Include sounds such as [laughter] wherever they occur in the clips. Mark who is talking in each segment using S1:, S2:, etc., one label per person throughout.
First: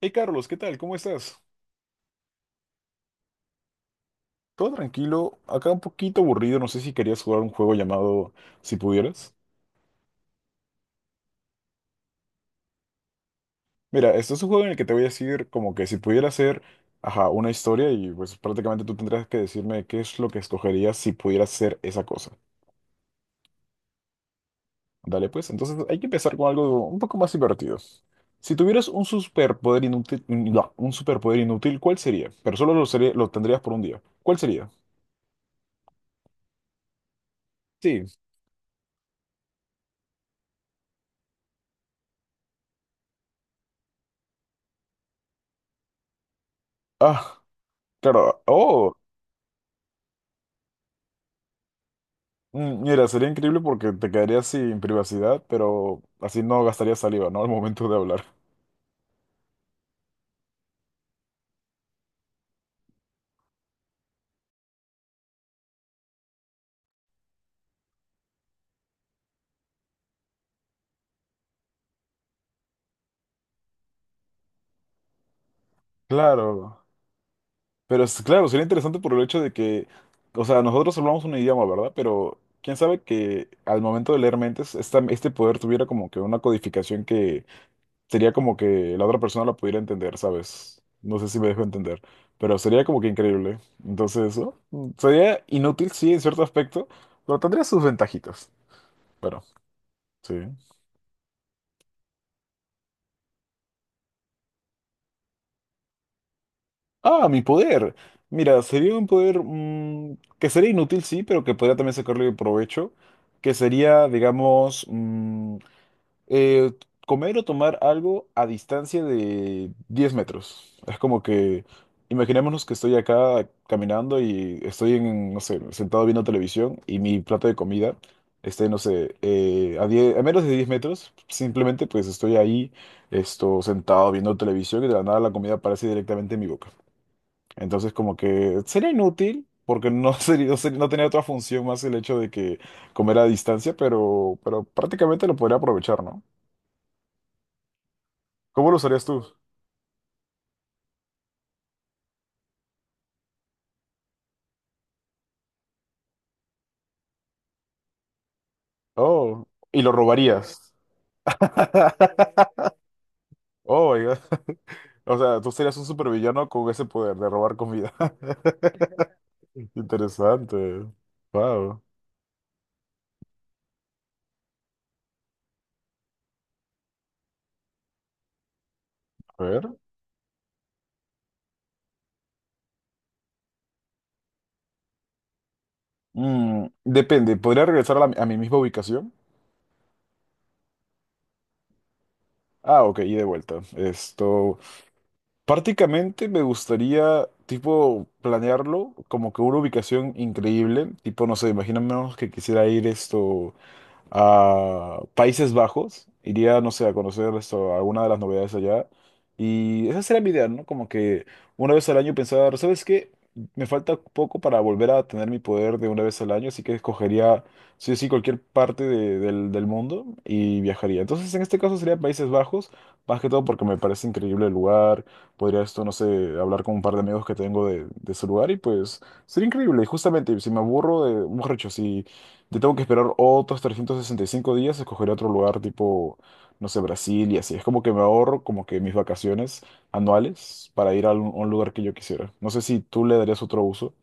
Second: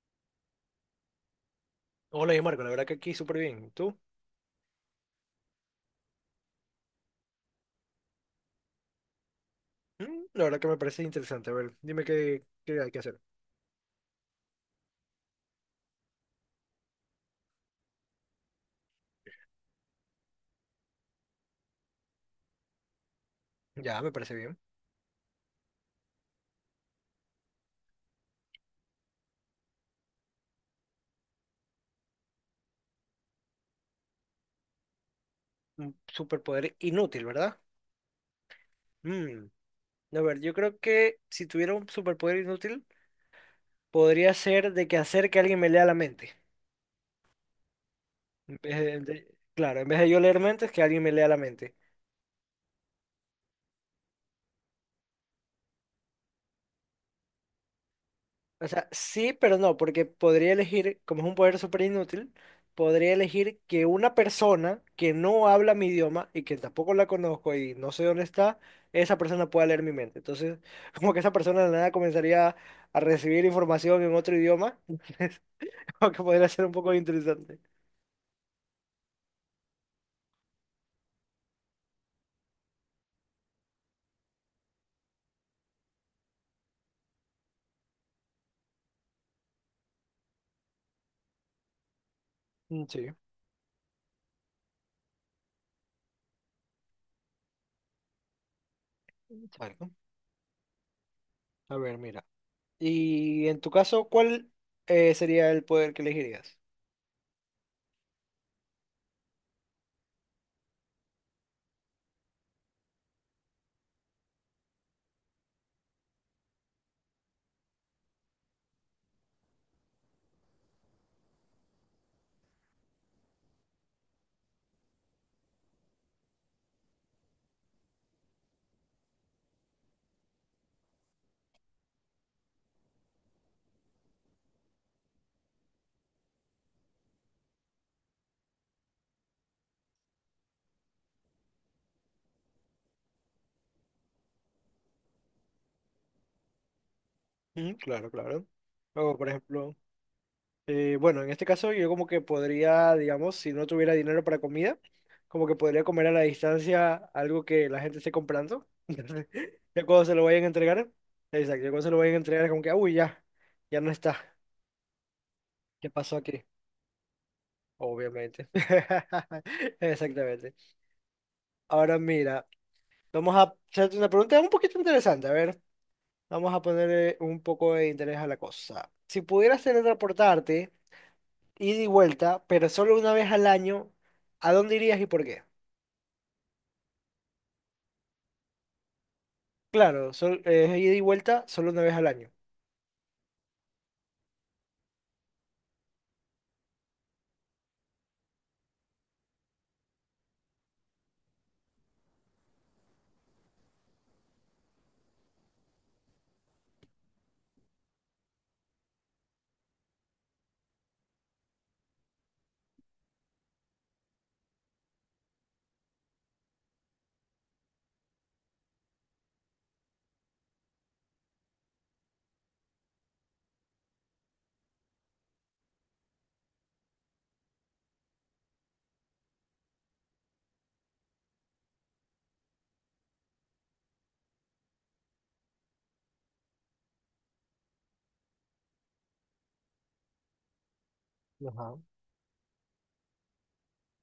S1: Hey Carlos, ¿qué tal? ¿Cómo estás?
S2: Hola, yo Marco, la verdad que aquí súper bien. ¿Tú?
S1: Todo tranquilo, acá un poquito aburrido, no sé si querías jugar un juego llamado Si pudieras.
S2: La verdad que me parece interesante. A ver, dime qué hay que hacer.
S1: Mira, este es un juego en el que te voy a decir como que si pudiera hacer, ajá, una historia y pues prácticamente tú tendrás que decirme qué es lo que escogerías si pudieras hacer esa cosa.
S2: Ya, me parece bien.
S1: Dale pues, entonces hay que empezar con algo un poco más divertido. Si tuvieras un superpoder inútil, no, un superpoder inútil, ¿cuál sería? Pero solo lo, sería- lo tendrías por un día. ¿Cuál sería?
S2: Un superpoder inútil, ¿verdad?
S1: Sí.
S2: Mm, A ver, yo creo que si tuviera un superpoder inútil, podría ser de que hacer que alguien me lea la mente.
S1: Ah, claro.
S2: En vez
S1: Oh.
S2: de- Claro, en vez de yo leer mentes, que alguien me lea la mente.
S1: Mira, sería increíble porque te quedarías sin privacidad, pero así no gastarías saliva, ¿no? [laughs] Al momento de hablar.
S2: O sea, sí, pero no, porque podría elegir, como es un poder súper inútil, podría elegir que una persona que no habla mi idioma y que tampoco la conozco y no sé dónde está, esa persona pueda leer mi mente. Entonces, [laughs] como que esa persona de la nada comenzaría a recibir información en otro idioma, [laughs] entonces, como que podría ser un
S1: Claro,
S2: poco interesante.
S1: pero es, claro, sería interesante por el hecho de que, o sea, nosotros hablamos un idioma, ¿verdad? Pero quién sabe que al momento de leer mentes, este poder tuviera como que una codificación que sería como que la otra persona la pudiera entender, ¿sabes? No sé si me dejo entender, pero sería como que
S2: Sí,
S1: increíble. Entonces, ¿no? Sería inútil, sí, en cierto aspecto, pero tendría sus ventajitas. Pero,
S2: exacto.
S1: sí.
S2: A ver, mira. Y en tu caso, ¿cuál sería el poder que elegirías?
S1: Ah, mi poder. Mira, sería un poder que sería inútil, sí, pero que podría también sacarle provecho, que sería, digamos, eh, comer o tomar algo a distancia de 10 metros. Es como que, imaginémonos que estoy acá caminando y estoy en, no sé, sentado viendo televisión y mi plato de comida esté, no sé, a menos de 10 metros, simplemente pues estoy ahí, esto, sentado viendo televisión y de la nada la comida aparece directamente en mi boca. Entonces, como que sería inútil, porque no [laughs] sería- no tenía otra función más el hecho de que comer a distancia, pero prácticamente lo podría aprovechar, ¿no?
S2: Claro, claro.
S1: ¿Cómo lo usarías
S2: O,
S1: tú?
S2: por ejemplo. Bueno, en este caso yo como que podría, digamos, si no tuviera dinero para comida, como que podría comer a la distancia algo que la gente esté comprando. [laughs] Entonces,
S1: Oh, y
S2: ya
S1: lo
S2: cuando se lo vayan a
S1: robarías.
S2: entregar, exacto, ya cuando se lo vayan a
S1: [laughs]
S2: entregar es como que, "Ah, uy, ya, ya no
S1: Oh, my God.
S2: está.
S1: O sea, tú serías un
S2: ¿Qué pasó aquí?
S1: supervillano con ese poder de robar comida. [laughs]
S2: Obviamente. [laughs] Exactamente.
S1: Interesante. Wow.
S2: Ahora mira, vamos a hacerte una pregunta un poquito interesante. A ver, vamos a ponerle un poco de interés a la cosa. Si
S1: A ver.
S2: pudieras teletransportarte ida y vuelta, pero solo una vez al año, ¿a dónde irías y por qué?
S1: Depende, ¿podría regresar a, a mi misma ubicación?
S2: Claro, es ida y vuelta solo una vez al año.
S1: Ah, ok, y de vuelta. Esto. Prácticamente me gustaría, tipo, planearlo como que una ubicación increíble, tipo, no sé, imaginemos que quisiera ir esto a Países Bajos, iría, no sé, a conocer esto, alguna de las novedades allá. Y esa sería mi idea, ¿no? Como que una vez al año pensar, ¿sabes qué? Me falta poco para volver a tener mi poder de una vez al año, así que escogería, sí o sí, cualquier parte del mundo y viajaría. Entonces, en este caso sería Países Bajos, más que todo porque me parece increíble el lugar. Podría esto, no sé, hablar con un par de amigos que tengo de ese lugar y pues sería increíble. Y justamente, si me aburro de, borracho, yo tengo que esperar otros 365 días, escogeré otro lugar tipo, no sé, Brasil y así. Es como que me ahorro como que mis vacaciones anuales para ir a un lugar
S2: Ajá.
S1: que yo quisiera. No sé si tú le darías otro uso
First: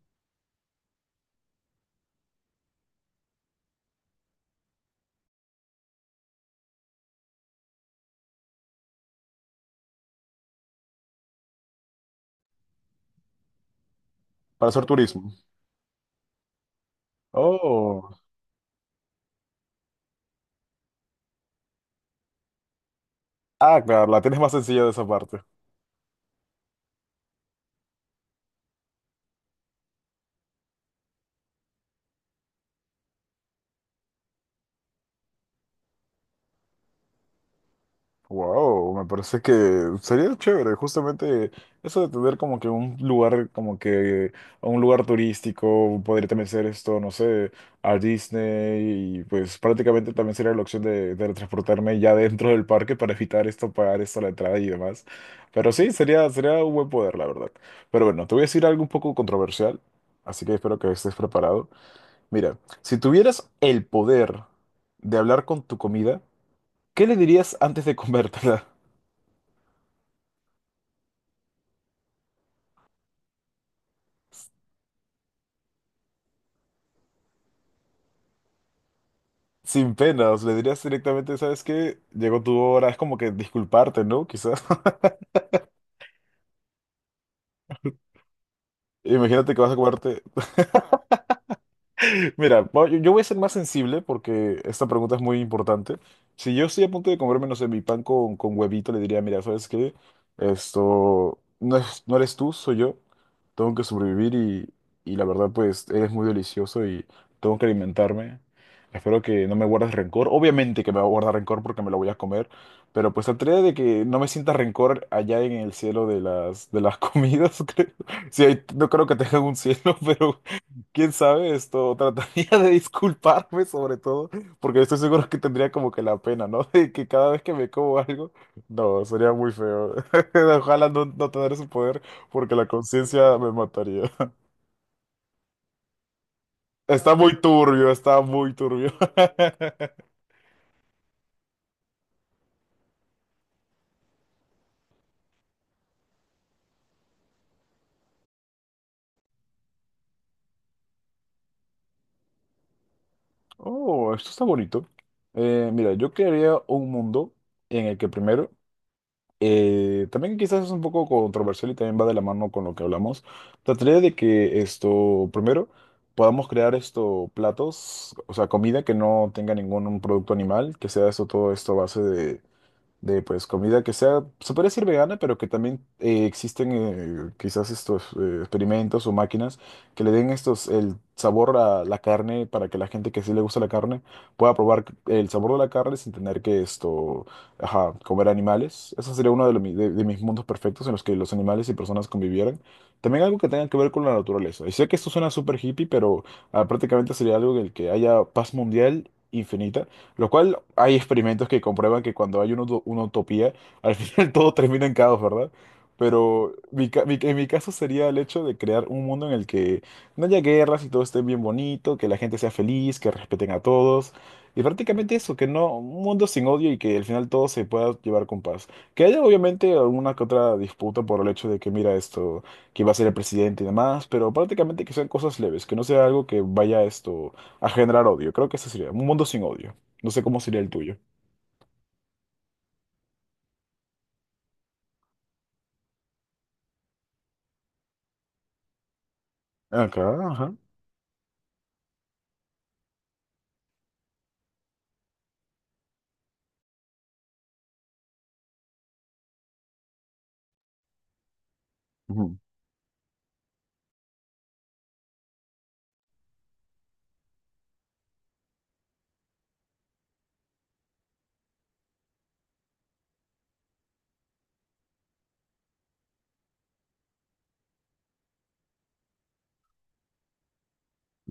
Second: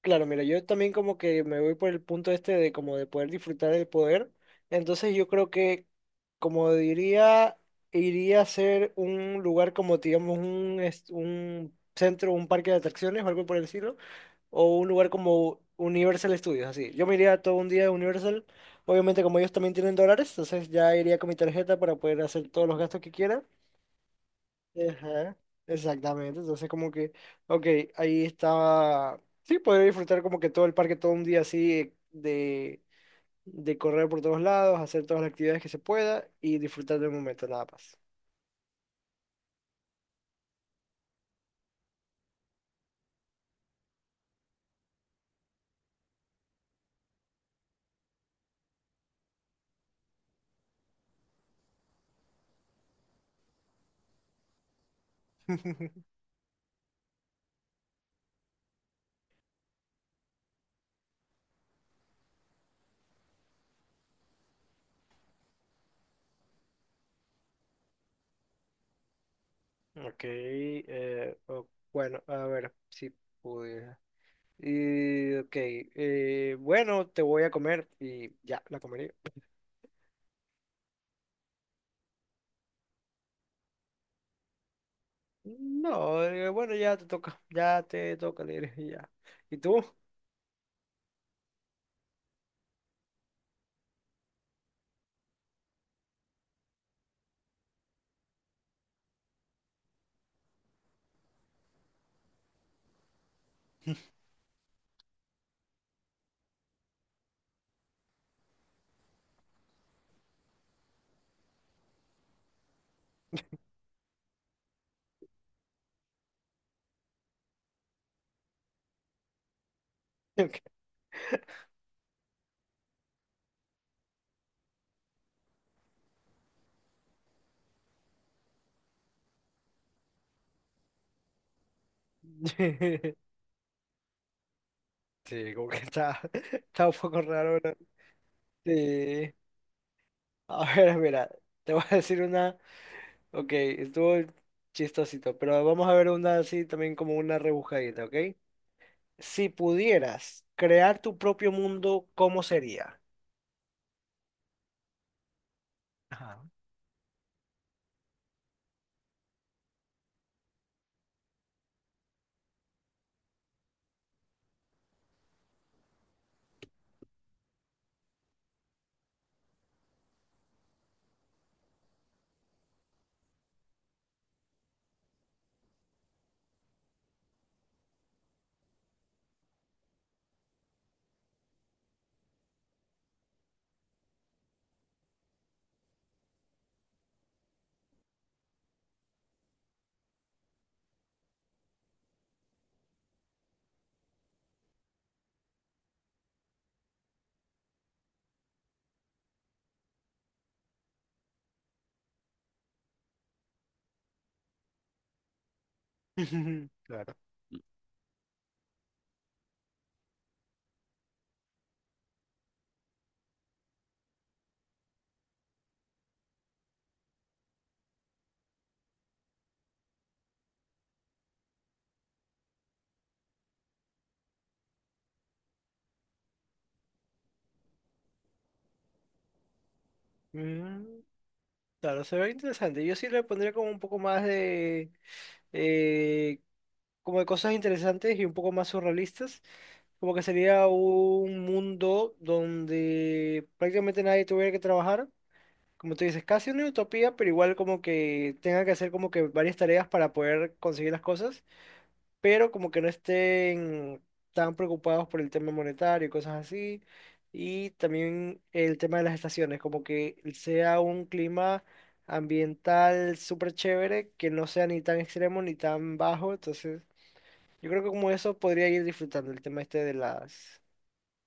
S2: Claro, mira, yo también como que me voy por el punto este de como de poder disfrutar del poder. Entonces yo creo que, como diría, iría a ser un lugar como, digamos, un centro, un parque de atracciones o algo por el estilo,
S1: para
S2: o
S1: hacer
S2: un lugar
S1: turismo.
S2: como Universal Studios, así. Yo me iría todo un día a
S1: Oh,
S2: Universal. Obviamente, como ellos también tienen dólares, entonces ya iría con mi tarjeta para poder hacer todos los gastos que quiera.
S1: ah, claro, la tienes más sencilla de esa
S2: Ajá,
S1: parte.
S2: exactamente. Entonces, como que, ok, ahí estaba. Sí, poder disfrutar como que todo el parque todo un día así de correr por todos lados, hacer todas las actividades que se pueda y disfrutar del momento, nada más.
S1: Wow, me parece que sería chévere, justamente eso de tener como que un lugar, como que un lugar turístico, podría también ser esto, no sé, a Disney, y pues prácticamente también sería la opción de transportarme ya dentro del parque para evitar esto, pagar esto la entrada y demás. Pero sí, sería, sería un buen poder, la verdad. Pero bueno, te voy a decir algo un poco controversial, así que espero que estés preparado. Mira, si tuvieras el poder de hablar con tu comida, ¿qué le dirías antes de comértela?
S2: Ok, bueno, a ver si pude. Y, ok, bueno, te voy a comer y ya, la comería.
S1: Sin penas, le dirías directamente, ¿sabes qué? Llegó tu hora, es como que disculparte, ¿no? Quizás. [laughs]
S2: No, bueno, ya te toca, le diré, y [laughs] ya.
S1: Imagínate
S2: ¿Y
S1: que vas a
S2: tú? [laughs]
S1: comerte Mira, yo voy a ser más sensible porque esta pregunta es muy importante. Si yo estoy a punto de comerme, no sé, mi pan con huevito, le diría, mira, ¿sabes qué? Esto no eres tú, soy yo. Tengo que sobrevivir y la verdad, pues, eres muy delicioso y tengo que alimentarme. Espero que no me guardes rencor. Obviamente que me va a guardar rencor porque me lo voy a comer, pero pues trataré de que no me sienta rencor allá en el cielo de las comidas, [laughs] creo. Sí, ahí- no creo que tengan un cielo, [laughs] pero
S2: Ok.
S1: Quién sabe, esto [laughs] trataría de disculparme sobre todo, porque estoy seguro que tendría como que la pena, ¿no? [laughs] De que cada vez que me como algo, no, sería muy feo. [laughs] Ojalá no, no tener ese poder, porque la
S2: [laughs]
S1: conciencia me mataría.
S2: Sí, como que está, [laughs]
S1: [laughs]
S2: está un
S1: Está
S2: poco
S1: muy
S2: raro, ¿no?
S1: turbio, está muy turbio.
S2: Sí.
S1: [laughs]
S2: A ver, mira, te voy a decir una, ok, estuvo chistosito, pero vamos a ver una así también como una rebujadita, ¿ok? Si pudieras crear tu propio mundo, ¿cómo sería?
S1: Oh, esto está bonito. Mira, yo
S2: Ajá.
S1: crearía
S2: [laughs]
S1: un mundo en el que primero también quizás es un poco controversial y también va de la mano con lo que hablamos. Trataría de que esto, primero, podamos crear esto platos, o sea, comida que no tenga ningún un producto animal, que sea esto todo esto a base de pues comida que sea, se puede decir vegana, pero que también existen quizás estos experimentos o máquinas que le den estos el sabor a la carne para que la gente que sí le gusta la carne pueda probar el sabor de la carne sin tener que esto, ajá, comer animales. Eso sería uno de, de mis mundos perfectos en los que los animales y personas convivieran. También algo que tenga que ver con la naturaleza. Y sé que esto suena súper hippie, pero prácticamente sería algo en el que haya paz mundial infinita lo cual hay experimentos que comprueban que cuando hay una, una utopía, al [laughs] final todo termina en caos, ¿verdad? Pero
S2: Mm, claro.
S1: en mi caso sería el hecho de crear un mundo en el que no haya guerras y todo esté bien bonito, que la gente sea feliz, que respeten a todos. Y prácticamente eso, que no, un mundo sin odio y que al final todo se pueda llevar con paz. Que haya obviamente alguna que otra disputa por el hecho de que mira esto, que va a ser el presidente y demás, pero prácticamente que sean cosas leves, que no sea algo que vaya esto a generar odio. Creo que ese sería un mundo sin odio. No sé cómo sería el tuyo.
S2: Mm, Claro, se ve interesante. Yo sí le pondría como un poco más de, eh, como de cosas interesantes y un poco más surrealistas.
S1: Acá,
S2: Como que
S1: ajá.
S2: sería un mundo donde prácticamente nadie tuviera que trabajar. Como tú dices, casi una utopía, pero igual como que tenga que hacer como que varias tareas para poder conseguir las cosas,
S1: Ujú.
S2: pero como que no estén tan preocupados por el tema monetario y cosas así. Y también el tema de las estaciones, como que sea un clima ambiental súper chévere, que no sea ni tan extremo ni tan bajo. Entonces, yo creo que como eso podría ir disfrutando el tema este de las...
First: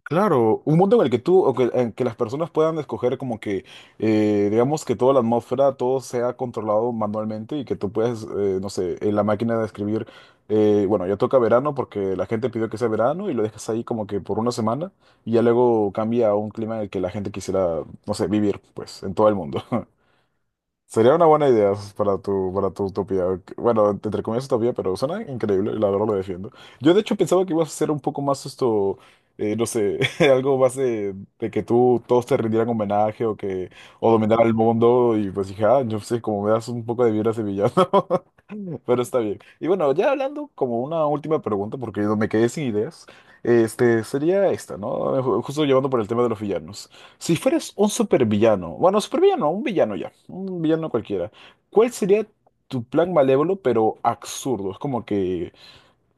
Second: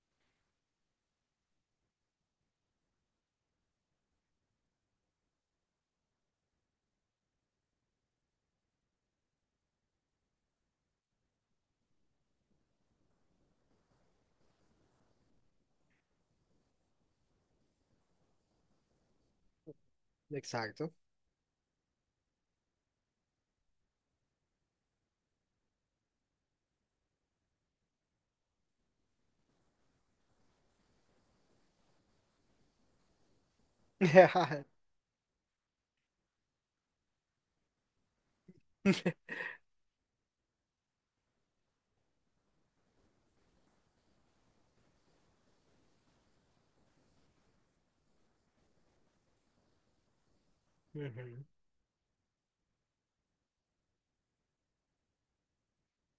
S1: Claro, un mundo en el que tú, o que, en que las personas puedan escoger como que, digamos que toda la atmósfera, todo sea controlado manualmente y que tú puedes, no sé, en la máquina de escribir, bueno, ya toca verano porque la gente pidió que sea verano y lo dejas ahí como que por una semana y ya luego cambia a un clima en el que la gente quisiera, no sé, vivir, pues, en todo el mundo. [laughs]
S2: Exacto.
S1: Sería una buena idea para tu utopía. Bueno, entre comillas utopía, pero suena increíble, y la verdad lo defiendo. Yo de hecho pensaba que ibas a hacer un poco más esto, no sé, [laughs] algo más de que tú todos te rindieran homenaje o que o dominaran el
S2: [laughs]
S1: mundo y pues dije, ah, yo sé, como me das un poco de vibra sevillano. Pero está bien. Y bueno, ya hablando como una última pregunta, porque me quedé sin ideas, este, sería esta, ¿no? Justo llevando por el tema de los villanos. Si fueras un supervillano, bueno, supervillano, un villano ya, un villano cualquiera,
S2: Ujú.
S1: ¿cuál sería tu plan malévolo pero absurdo? Es como que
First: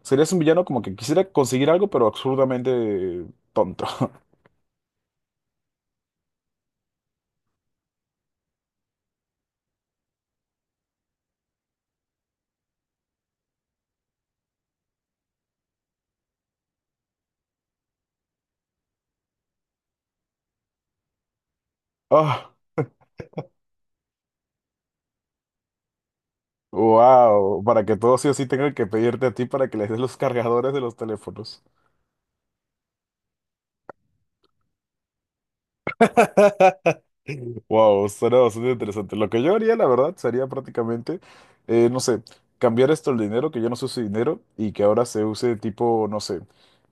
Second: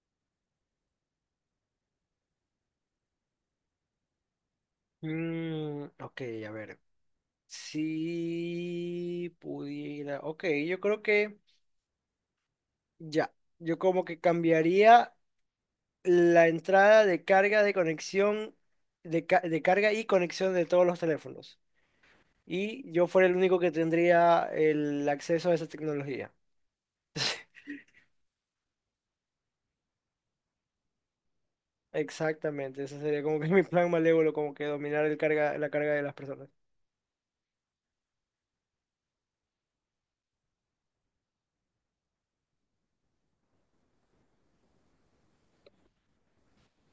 S1: serías un villano como que quisiera conseguir algo pero absurdamente tonto. [laughs]
S2: Mm, ok, a ver. Si pudiera. Ok, yo creo que ya. Yo como que cambiaría la entrada de carga de conexión, de carga y conexión de todos los teléfonos.
S1: Ah,
S2: Y yo fuera el único que tendría el acceso a esa tecnología.
S1: wow, para que todos sí o sí tengan que pedirte a ti para que les des los cargadores de los teléfonos.
S2: Exactamente, ese sería como que [laughs] mi plan malévolo, como que dominar la carga de las personas.
S1: Wow, suena bastante interesante. Lo que yo haría, la verdad, sería prácticamente, no sé, cambiar esto el dinero, que ya no se use dinero, y que ahora se use tipo, no sé,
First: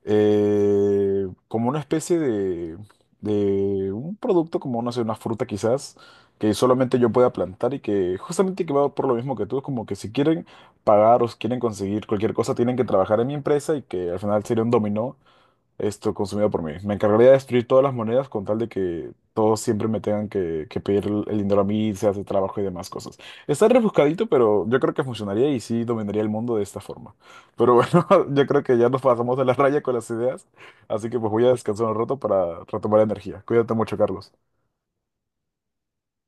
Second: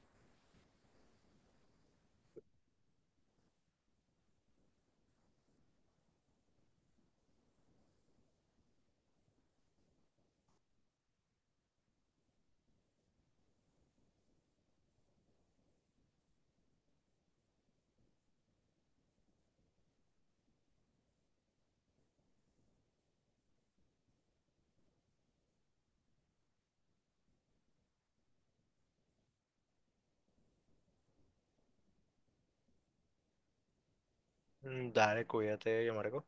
S1: como una especie de un producto, como, no sé, una fruta quizás, que solamente yo pueda plantar y que justamente que va por lo mismo que tú, es como que si quieren pagar o si quieren conseguir cualquier cosa, tienen que trabajar en mi empresa y que al final sería un dominó esto consumido por mí. Me encargaría de destruir todas las monedas con tal de que todos siempre me tengan que pedir el dinero a mí, se hace trabajo y demás cosas. Está rebuscadito, pero yo creo que funcionaría y sí dominaría el mundo de esta forma. Pero bueno, [laughs] yo creo que ya nos pasamos de la raya con las ideas, así que pues voy a descansar un rato para retomar energía. Cuídate mucho, Carlos.
S2: Dale, cuídate, yo Marco.